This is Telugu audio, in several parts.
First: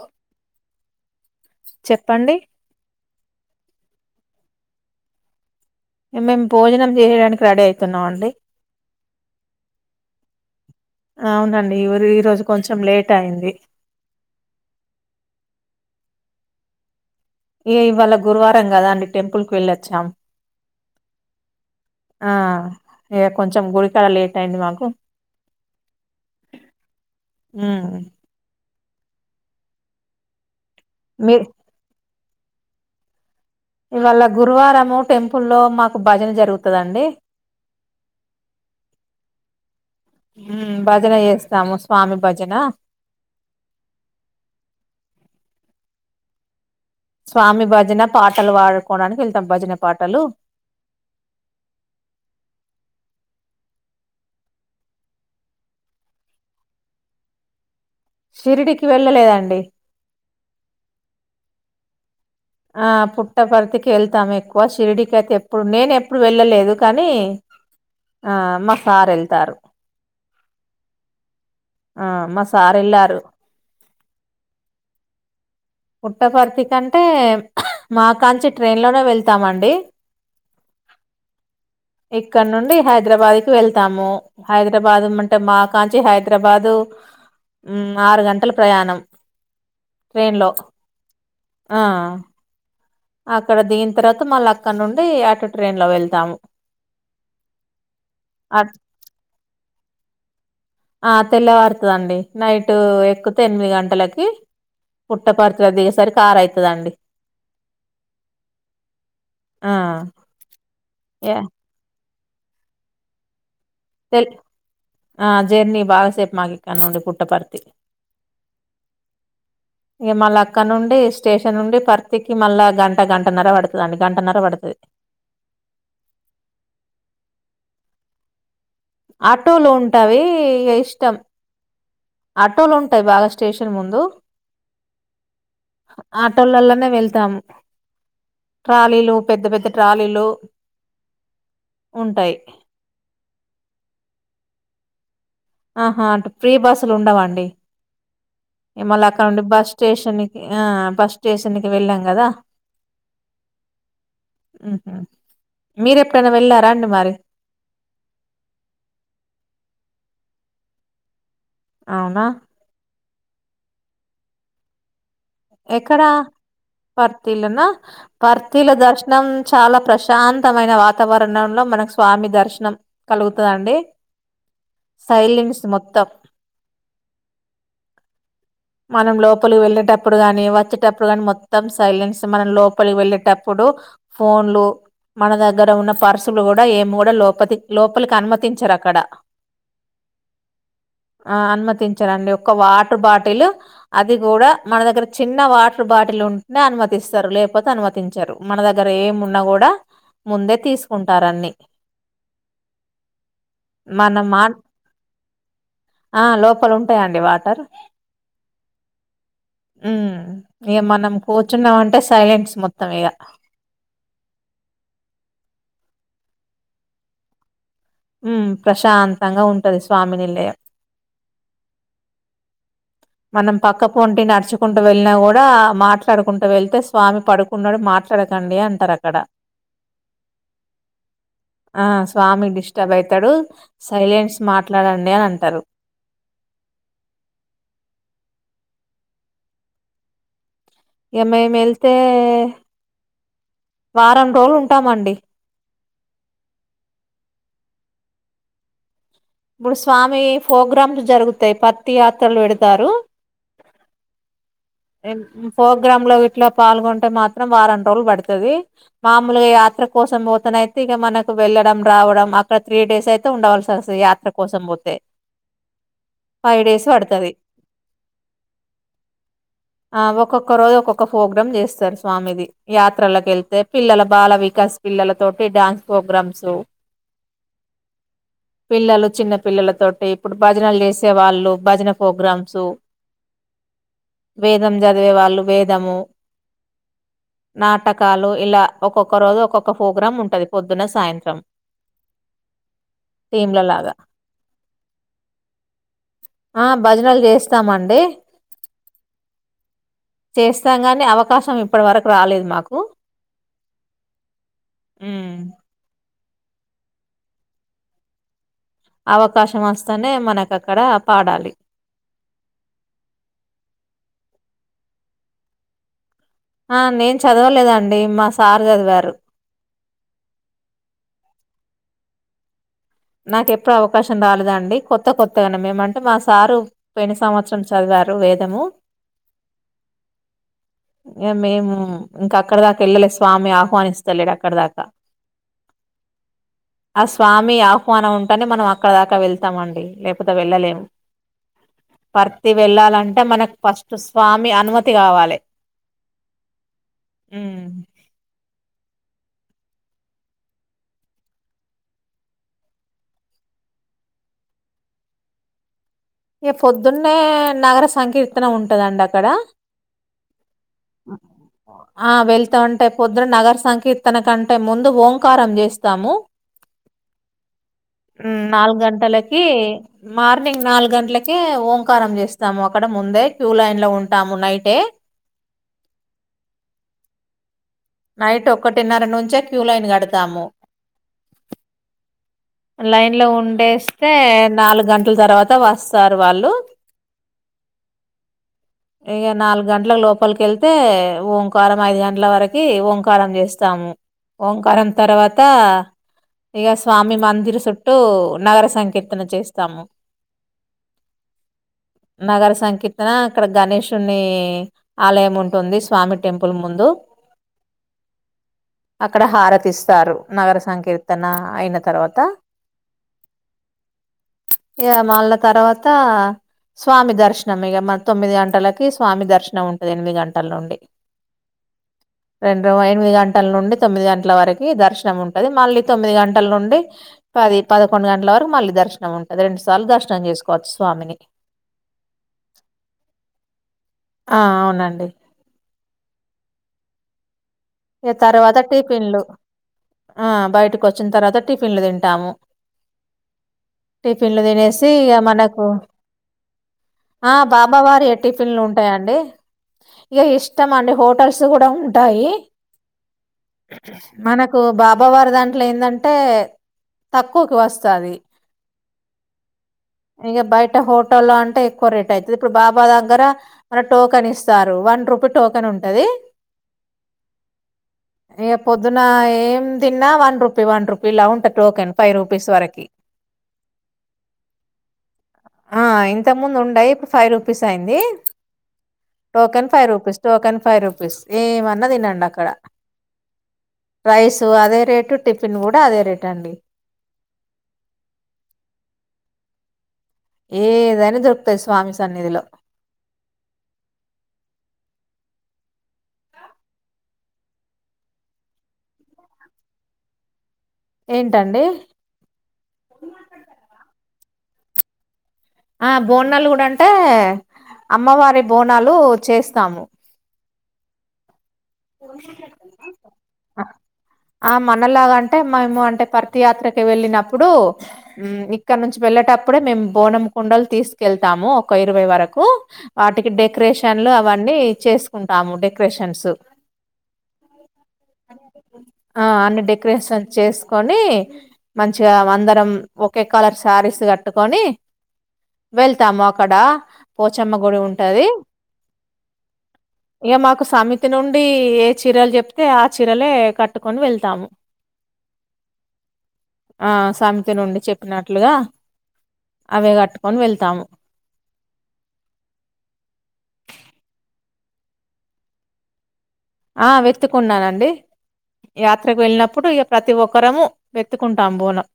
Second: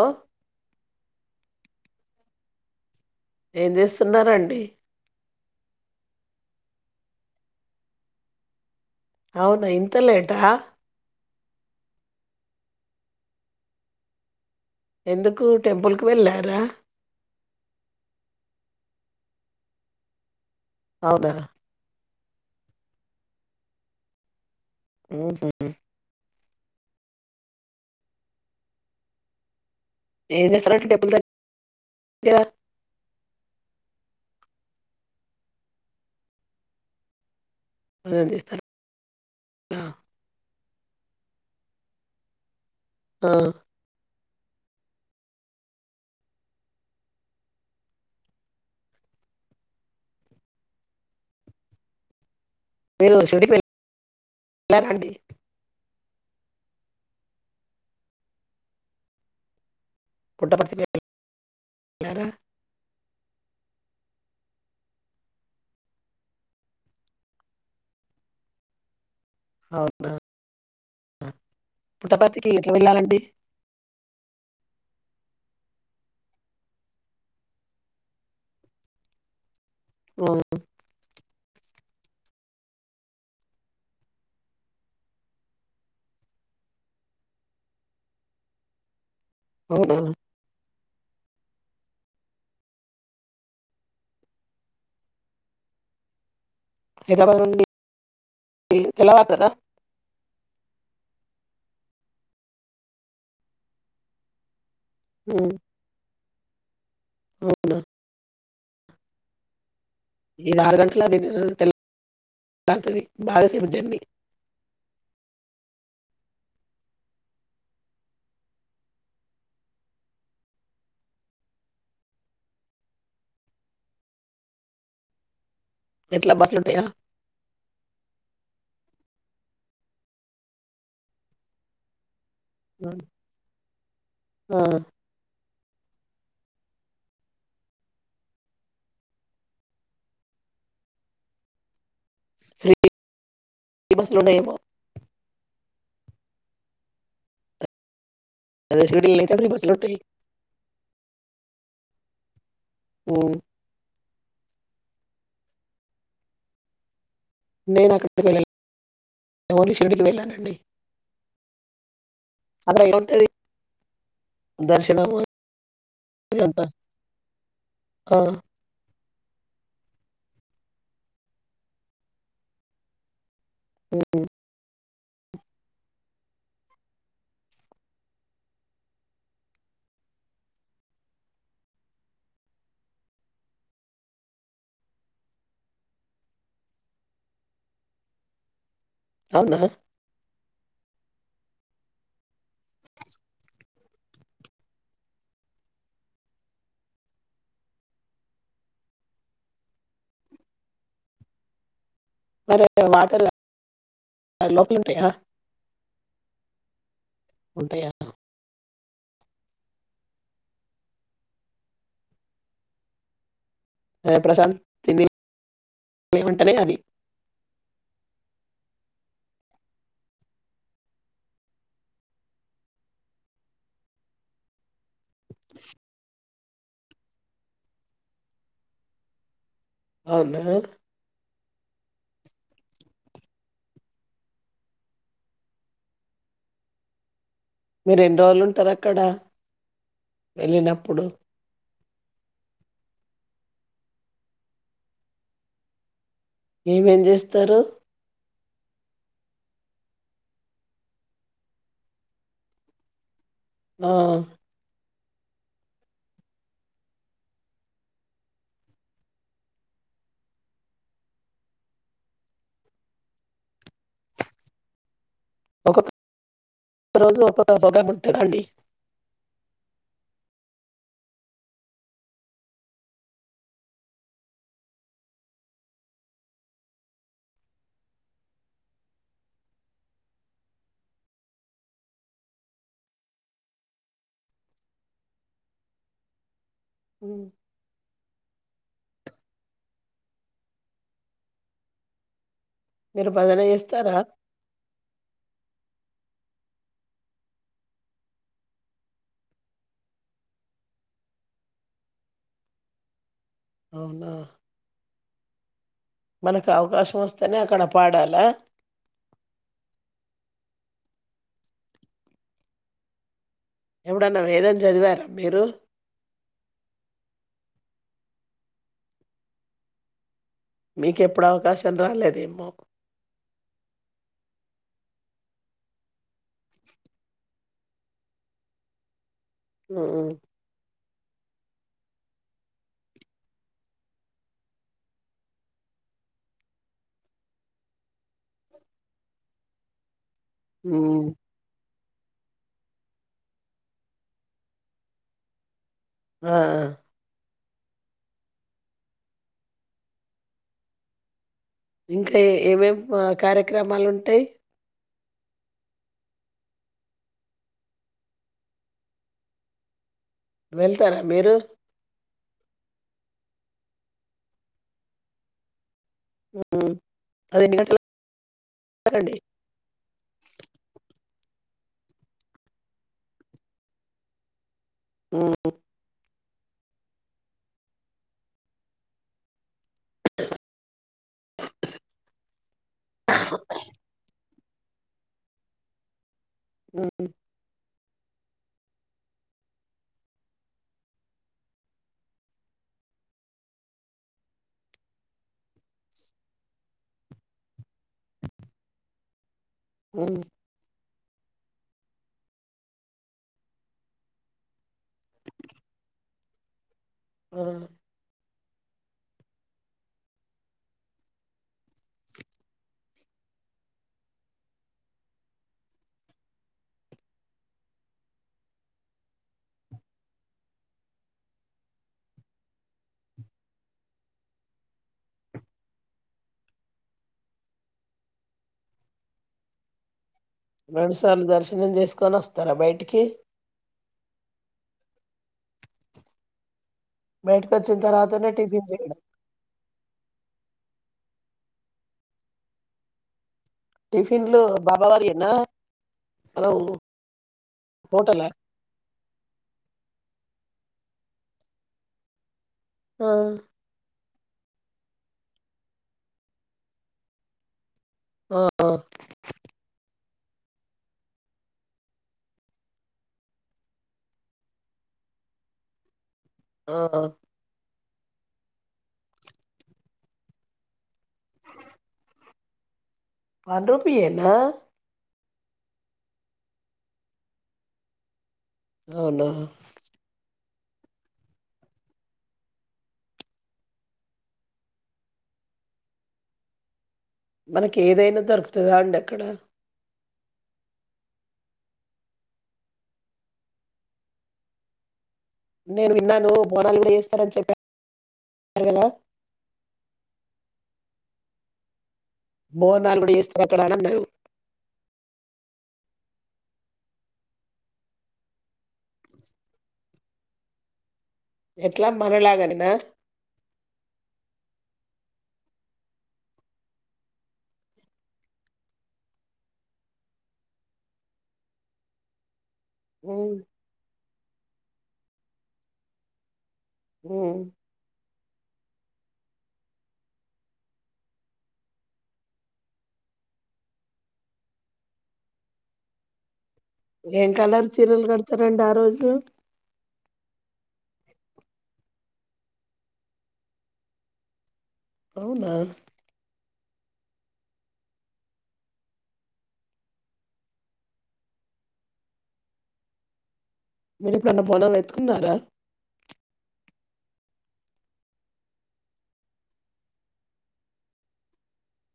ఓ చెప్పండి ఏం చేస్తున్నారండీ మేము భోజనం చేయడానికి రెడీ అవుతున్నాం అండి. అవునా ఇంత లేటా అవునండి ఈ రోజు కొంచెం లేట్ అయింది. ఎందుకు టెంపుల్ కీ వెళ్ళారా. మ్మ్ ఇవాళ గురువారం కదా అండి టెంపుల్ కీ వెళ్ళొచ్చాం అవునా ఆ ఇగ కొంచెం గుడికాడ లేట్ అయింది మాకు మ్మ్ హు హు మ్మ్ హ్ ఏం చేస్తారండి టెంపుల్ మీ దగ్గర ఇవాల్లా గురువారం టెంపుల్ లో మాకు భజన జరుగుతదండి ఏందీ ఇది మ్మ్ మ్మ్ భజన చేస్తాము స్వామి భజన. మ్మ్ హ్ స్వామి భజన పాటలు పాడుకోవడానికి వెళ్తాం భజన పాటలు మీరు షిరిడి కి వెళ్లారా అండి షిరిడికి వెళ్ళలేదండి పుట్టపర్తి కి ఎల్లారా ఆ పుట్టపర్తి కి వెళ్తాం ఎక్కువ షిరిడి కిి అయితే ఎప్పుడు నేను ఎప్పుడు వెళ్ళలేదు కానీ ఆ మాసార్ ఏళ్తారు అవునా ఆ మా పుట్టపర్తికి ఎట్ల సార్ వెళ్ళారు వెళ్ళాలండి పుట్టపర్తి కంటే మా కాంచి ట్రైన్ లోనే వెళ్తామండి. అవున ఇక్కడ నుండి హైదరాబాద్ కి వెళ్తాము హైదరాబాద్ అంటే మా కాంచి హైదరాబాదు ఉమ్ ఆరు గంటల ప్రయాణం అవునా! ట్రైన్ లో ఆ అక్కడ దిగిన తర్వాత మళ్ళ అక్కడ నుండి ఆటొ ట్రైన్ లో వెళ్తాము హైదరాబాద్ నుండి అట్ [inaudible] తెల్లవారుతదా ఆ తెల్లవారతదండి నైట్ ఎక్కుతే ఎనిమిది గంటలకి హ్మ్. పుట్టపర్తిలో దిగేసరికి ఆర్ అయితదండి అవునా ఆ ఇది ఆరు గంటల అది యా ఎనిమిది [unintelligible] తెల్ ఆద్ జేర్నీ బాగా సేప్ మాకి ఇక్కనుండి పుట్టపర్తి ఇగ మళ్ళా అక్కడ నుండి స్టేషన్ నుండి పర్తికి మళ్ళా గంట గంటన్నర పడతదండి గంటన్నర పడతది ఎట్లా బస్సులుంటాయా ఆటోలు ఉంటావి ఇష్టం ఆటోలు హ్మ్. ఉంటాయ్ బాగా స్టేషన్ ముందు ఆ! ఆటోలల్లోనే వెళ్తాము ట్రాలీలు పెద్ద పెద్ద ట్రాలీలు ఉంటాయ్ ఫ్రీ బస్లు ఉండాయేమొ ఆహా అటు ప్రీ బస్సులు ఉండవండి ఇగ అదే మళ్ళ షిరిడీలో అక్కడ అయితే నుండి ఫ్రీ బస్ బస్సులుంటాయి. స్టేషన్ కి ఆ బస్ స్టేషన్ కి వెళ్ళం కదా ఊమ్ ఉహూ మీరెప్పుడైనా వెళ్ళారా అండి మరి నేను అక్కడికి వెళ్ళలేదు ఓన్లీ షిరిడీ కి వెళ్ళానండి అవునా అక్కడ ఏముంటది దర్శనమా ఎక్కడ పర్తీలొనా ఆ! పర్తీలొ దర్శ నం చాలా ప్రశాంతమైన వాతావరణంలో మనకు స్వామి దర్శనం కలుగు తదండి హ్మ్. సైలెన్స్ మొత్తం మనం లోపలికి వెళ్ళేటప్పుడు గాని వచ్చేటప్పుడు గాని మొత్తం సైలెన్స్ మనం లోపలికి వెళ్ళేటప్పుడు ఫోన్లు మన దగ్గర ఉన్న పర్సులు కూడా ఏమ్ గూడా లోపతిక్ లోపలికి అనుమతించరు అక్కడ అవునా ఆ అనుమతించరండి ఒక వాటర్ బాటిల్ అది గూడా మన దగ్గర చిన్న వాటర్ బాటిల్ ఉంటేనే అనుమతిస్తారు లేకపోతే అనుమతించరు మన దగ్గర ఏమున్నా గూడా ముందే తీసుకుంటారన్ని మరి [unintelligible] మనం మా లోపలె ఉంటాయా ఆ లోపల ఉంటాయండి వాటర్ ఉంటాయా? ఊమ్ ఇగ మనం కూర్చున్నామంటే సైలెంట్స్ మొత్తం ఇగ ప్రశాంత్ తిని వంటనే అవి [unintelligible] ఉమ్ ప్రశాంతంగా ఉంటది స్వామినిలయం మనం పక్క పోంటి నడుచుకుంటూ వెళ్ళినా కూడా మాట్లాడు కుంటూ వెళ్తే స్వామి పడుకున్నాడు మాట్లాడకండి అంటారు అక్కడ అవున ఆ స్వామి డిస్టర్బ్ అయితాడు సైలెంట్స్ మాట్లాడండి అని అంటారు మీరెన్ రోలు ఉంటారక్కడ వెళ్ళినప్ ఏ మేమ్ ఎళ్తే వారం రోజ్లు ఉంటామండి ఏమేం జేస్తరు ప్పుడ్ స్వామీ ప్రోగ్రామ్స్ జరుగుతాయి పత్తి యాత్రలు వెడ్తారు ఆ ఫోగ్రామ్లో ఇట్లో పాల్గొంటే మాత్రం వారం రోలు పడ్తది మామూలుగ యా త్ర కోసం పోతేనైతే ఇక మనకు వెళ్ళడం రావడం అక్కడ త్రీ డేస్ ఐతే ఉండవలసి అస్తు యాత్ర కోసం పోతే ఒక ఫైవ్ డేస్ రోజు పడుతది [unintelligible] అ ఒక్కొక్క రోజు ఒక్కొక్క ఫోగ్రమ్ జేస్తరు స్వామిది యాత్రలకి ఎళ్తే పిల్లల బాల వి పసి పిల్లలతోటి డాన్స్ పోగ్రామ్స్ పిల్లలు చిన్న పిల్లలతోటి ఇప్పుడు భజనలు చేసే వాళ్ళు భజన ఫోగ్రామ్సు వేదం జదివే వాళ్ళు వేదము హ్మ్. నాటక్ కాలు ఇలా ఒక్కొక్క రోజు ఒక్కొక్క ఫోగ్రమ్ ఉంటంది పొద్దున సాయంత్రం మీరు భజన టీమ్ల లాగా ఎస్తారా ఆ భజనల్ చేస్తామండి చేస్తాం గాని అవకాశం ఇప్పడి వరకు రాలేదు మాకు ఔనా ఉమ్ మనకు అవకాశం ఒస్తేనే అక్కడ పాడాలా అవకాశం ఒస్తనే మనకక్కడ పాడాలి ఎబుడన్న వేదం చదివారా మీరు అ నేన్ చదవలేదండి మా సార్ జదివారు మీకెప్పుడవకాశం రాలేదేమో నాకెప్పుడు అవకాశం రాలేదండి కొత్త కొత్తగనే మేమంటే మా సారు పోన సంవత్సరం చదివ రు వేదము ఆహ ఇగ మేము ఇంకక్కడ దాకా ఎళ్ళలే స్వామి ఆహ్వానిస్తలేడు అక్కడ దాకా అ స్వామి ఆహ్వానం ఉంటనే మనం అక్కడ దాకా వెళ్తామండి లేప్ త వెళ్ళలేం హ్మ్. పర్తి వెళ్ళాలంటే మనక్ ఫస్ట్ స్వామి అనుమతి గావాలె ఆ ఉమ్ ఇంకా ఏమేమ కార్యక్రమాలు ఉంటయ్ గ పొద్దున్నే నగర సంకీర్తన ఉంటదండి అక్కడ వెళ్తార మీరు ఆ వెళ్తా అంటే పొద్దున నగర సంకీర్తన కంటే ముందు ఓంకారం జేస్ తము హ్మ్. ఉమ్ నాలుగు గంటలకండి. గంటలకకీ మార్నింగ్ నాలుగంట్లకే ఓంకారం జేస్తాము అక్కడ ముందే క్యూ లైన్ లో ఉంటాము నైట్ కే ఒ నైట్ ఒకటిన్నర నుంచె క్యూ లైన్ కడతాము లైన్లో ఉండేస్తే నాలుగంటల తర్వాత వస్తా రు వాళ్ళు హ్మ్. ఇగ నాలుగంట్లకు లోపల్కేళ్తే ఓంకారం ఐదు గంట్ల వరకి ఓంకారం చేస్తాము ఓంకారం తర్వాతా ఇగ స్వామి మం ఇరు సుట్టూ నగర సంకీర్తన చేస్ ఉ నగర సంకీర్తన అక్కడ గణేషుని ఆలయం ఉంటుంది స్వామి టెంపుల్ ముందు మ్ అక్కడ హారతిస్తారు నగర సంకీర్తన అయిన తర్వాత ఇగ మళ్ళా తర్వాత స్వామి దర్శనం ఇక మ తొమ్మిది గంటలకి స్వామి దర్శనం ఉంటది ఎనిమిది గంటల నుండి రెండు ఎనిమిది గంటల నుండి తొమ్మిది గంటల వరకి దర్శనం ఉంటది మళ్ళీ తొమ్మిది గంటల నుండి పది పదకొండు గంటల వరకు మళ్ళీ దర్శనం ఉంటది రెండు సార్లు దర్శన్ రెండు సార్లు దర్శనం చేసుకొని వస్తారా బయటికి ఆ అవునండి బైటిక్ ఇగ తర్వాత టిఫిన్లు ఆ బయటిక్ ఓచ్ చ్చిన్ తర్వాత టిఫిన్లు తింటాము టిఫిన్‌లు టిఫిన్లు తినేసి ఇగ బాబావారియేనా? మనకు మనం ఆ బాబా వారీయే హోటలా? టిపిన్లు ఉంటాయండ్ అండి మీ ఇష్టం అండి హోటల్స్ గూడా ఉంటాయి ఉమ్ మనకు బాబావారి దాంట్లో ఏందంటే తక్కువకి వస్తు స్థాది ఆ! ఆ! ఇగా బయట హోటల్లో అంటే ఎక్కువ రేట్ అయితది ఇప్పుడు బాబా దగ్గర మన టోకెన్ ఇస్తారు వన్ రూప్ ఒక టోకెన్ ఉంటది ఆ ఏ పొద్దున ఏం తిన్నా వన్ రూపీ వన్ రూపీ ఇలా ఉంటాద్ టోకెన్ ఫైవ్ రూపీస్ వరకి వన్ రూపీయేనా ఆ ఇంతక్ ముందు ఉండయ్ ఇప్పుడు ఫైవ్ రూపీస్ అయింది అవునా! Token five rupees token five rupees ఏమన్నా తినండి అక్ అక్కడ రైసు అదే రేటు టిఫిన్ కూడా అదే రేట్ అండి మనకి ఏదైనా దొరుకుతదా అండి అక్కడ ఏదైనా దొరుకుతాది స్వామి సన్నిధిలో నేన్ విన్నాను బోనాలు కూడా చేస్తారని చెప్పాను కదా ఏంటండి బోనాలు కూడా చేస్తారు అక్కడ అని అన్నారు ఆ బోనాలు గుడా అంటే అమ్మవారి బోనాలు చేస్తాము ఎట్లా మనలాగానేనా? ఆ మన్ మనలాగాంటే మేము అంటే పర్తియాత్రకి వెళ్ళినప్పుడు మ్ ఇక్కడ్ నుంచి వెళ్ళటప్పుడే మేం బోనం కుండలు తీసుకెళ్తాము ఒక ఇరవై వరకు వాటికి ఉమ్, డెకరేషన్లు అవన్నీ చేసుకుంటాము డెకరేషన్స్ ఉమ్ ఆ అన్ని డెకరేషన్ చేసుకొని మంచిగా అందరం ఒకే కలర్ శారీస్ కట్ కట్టుకని వెళ్తాము అక్ క్కడ ఏం పోచమ్మ కలర్ గుడి చీరలు ఉంటది కడతారండి ఆ రోజు ఇగా మాకు సమి తి నుండి ఏ చీరలు చెప్తే ఆ చీరలే కట్టుకొని వెళ్తాము అవునా ఆ సమితి నుండి చెప్పినట్లుగా అవే కట్టుకొని వెళ్తాము మొన్న బోనలు ఎత్తుకున్నారా ఆ వెత్తుకున్నానండి యాత్రకు వెళ్ళినప్పుడు ఇక ప్రతి ఒక్కరము వెత్తుకుంటాం బోనం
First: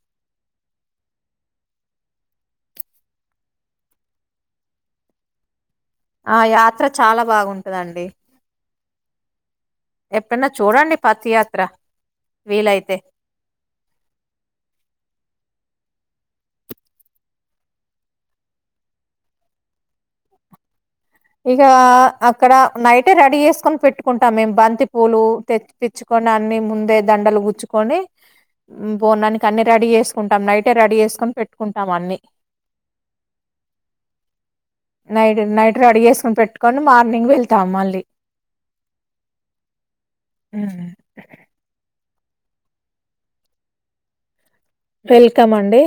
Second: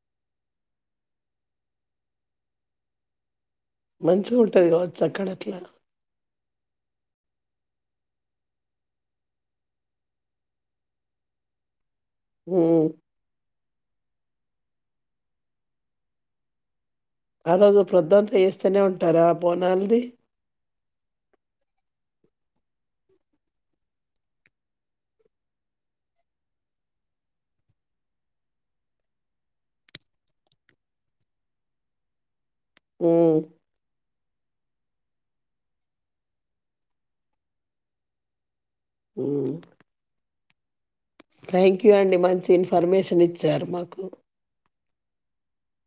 మంచిగ ఉంటది గా చ్చక్కడ అట్లా. ఆ యాత్ర చాలా బాగుంటదండి. ఎక్కన్నా చూడండి పత్తియాత్ర. ఉమ్. వీలైతే ఆ రోజు ప్రొద్దంత ఎస్తనే ఉంటారా బోనాల్ ది. ఇగా అక్కడ నైటే రెడీ చేస్కొని పెట్టుకుంటాం మేమ్ బంతి పూలు తెచ్ తెచ్చుకొన్. కొనన్ని ముందే దండలు గుచ్చుకొని. బోనానికి అన్ని రెడీ చేస్కుంటాం నైటే రెడీ చేస్కోని పెట్టుకుంటాం అన్ని. ఉమ్మ్ నైట్ నైట్ రెడీ చేస్కొని పెట్టుకొని మార్నింగ్ వెళ్తాం మళ్ళీ. హ్మ్ హ్మ్ థ్యాంక్ యూ అండి మంచి ఇన్ఫర్మేషన్ ఇచ్చారు మాకు. వెల్కమ్ అండి.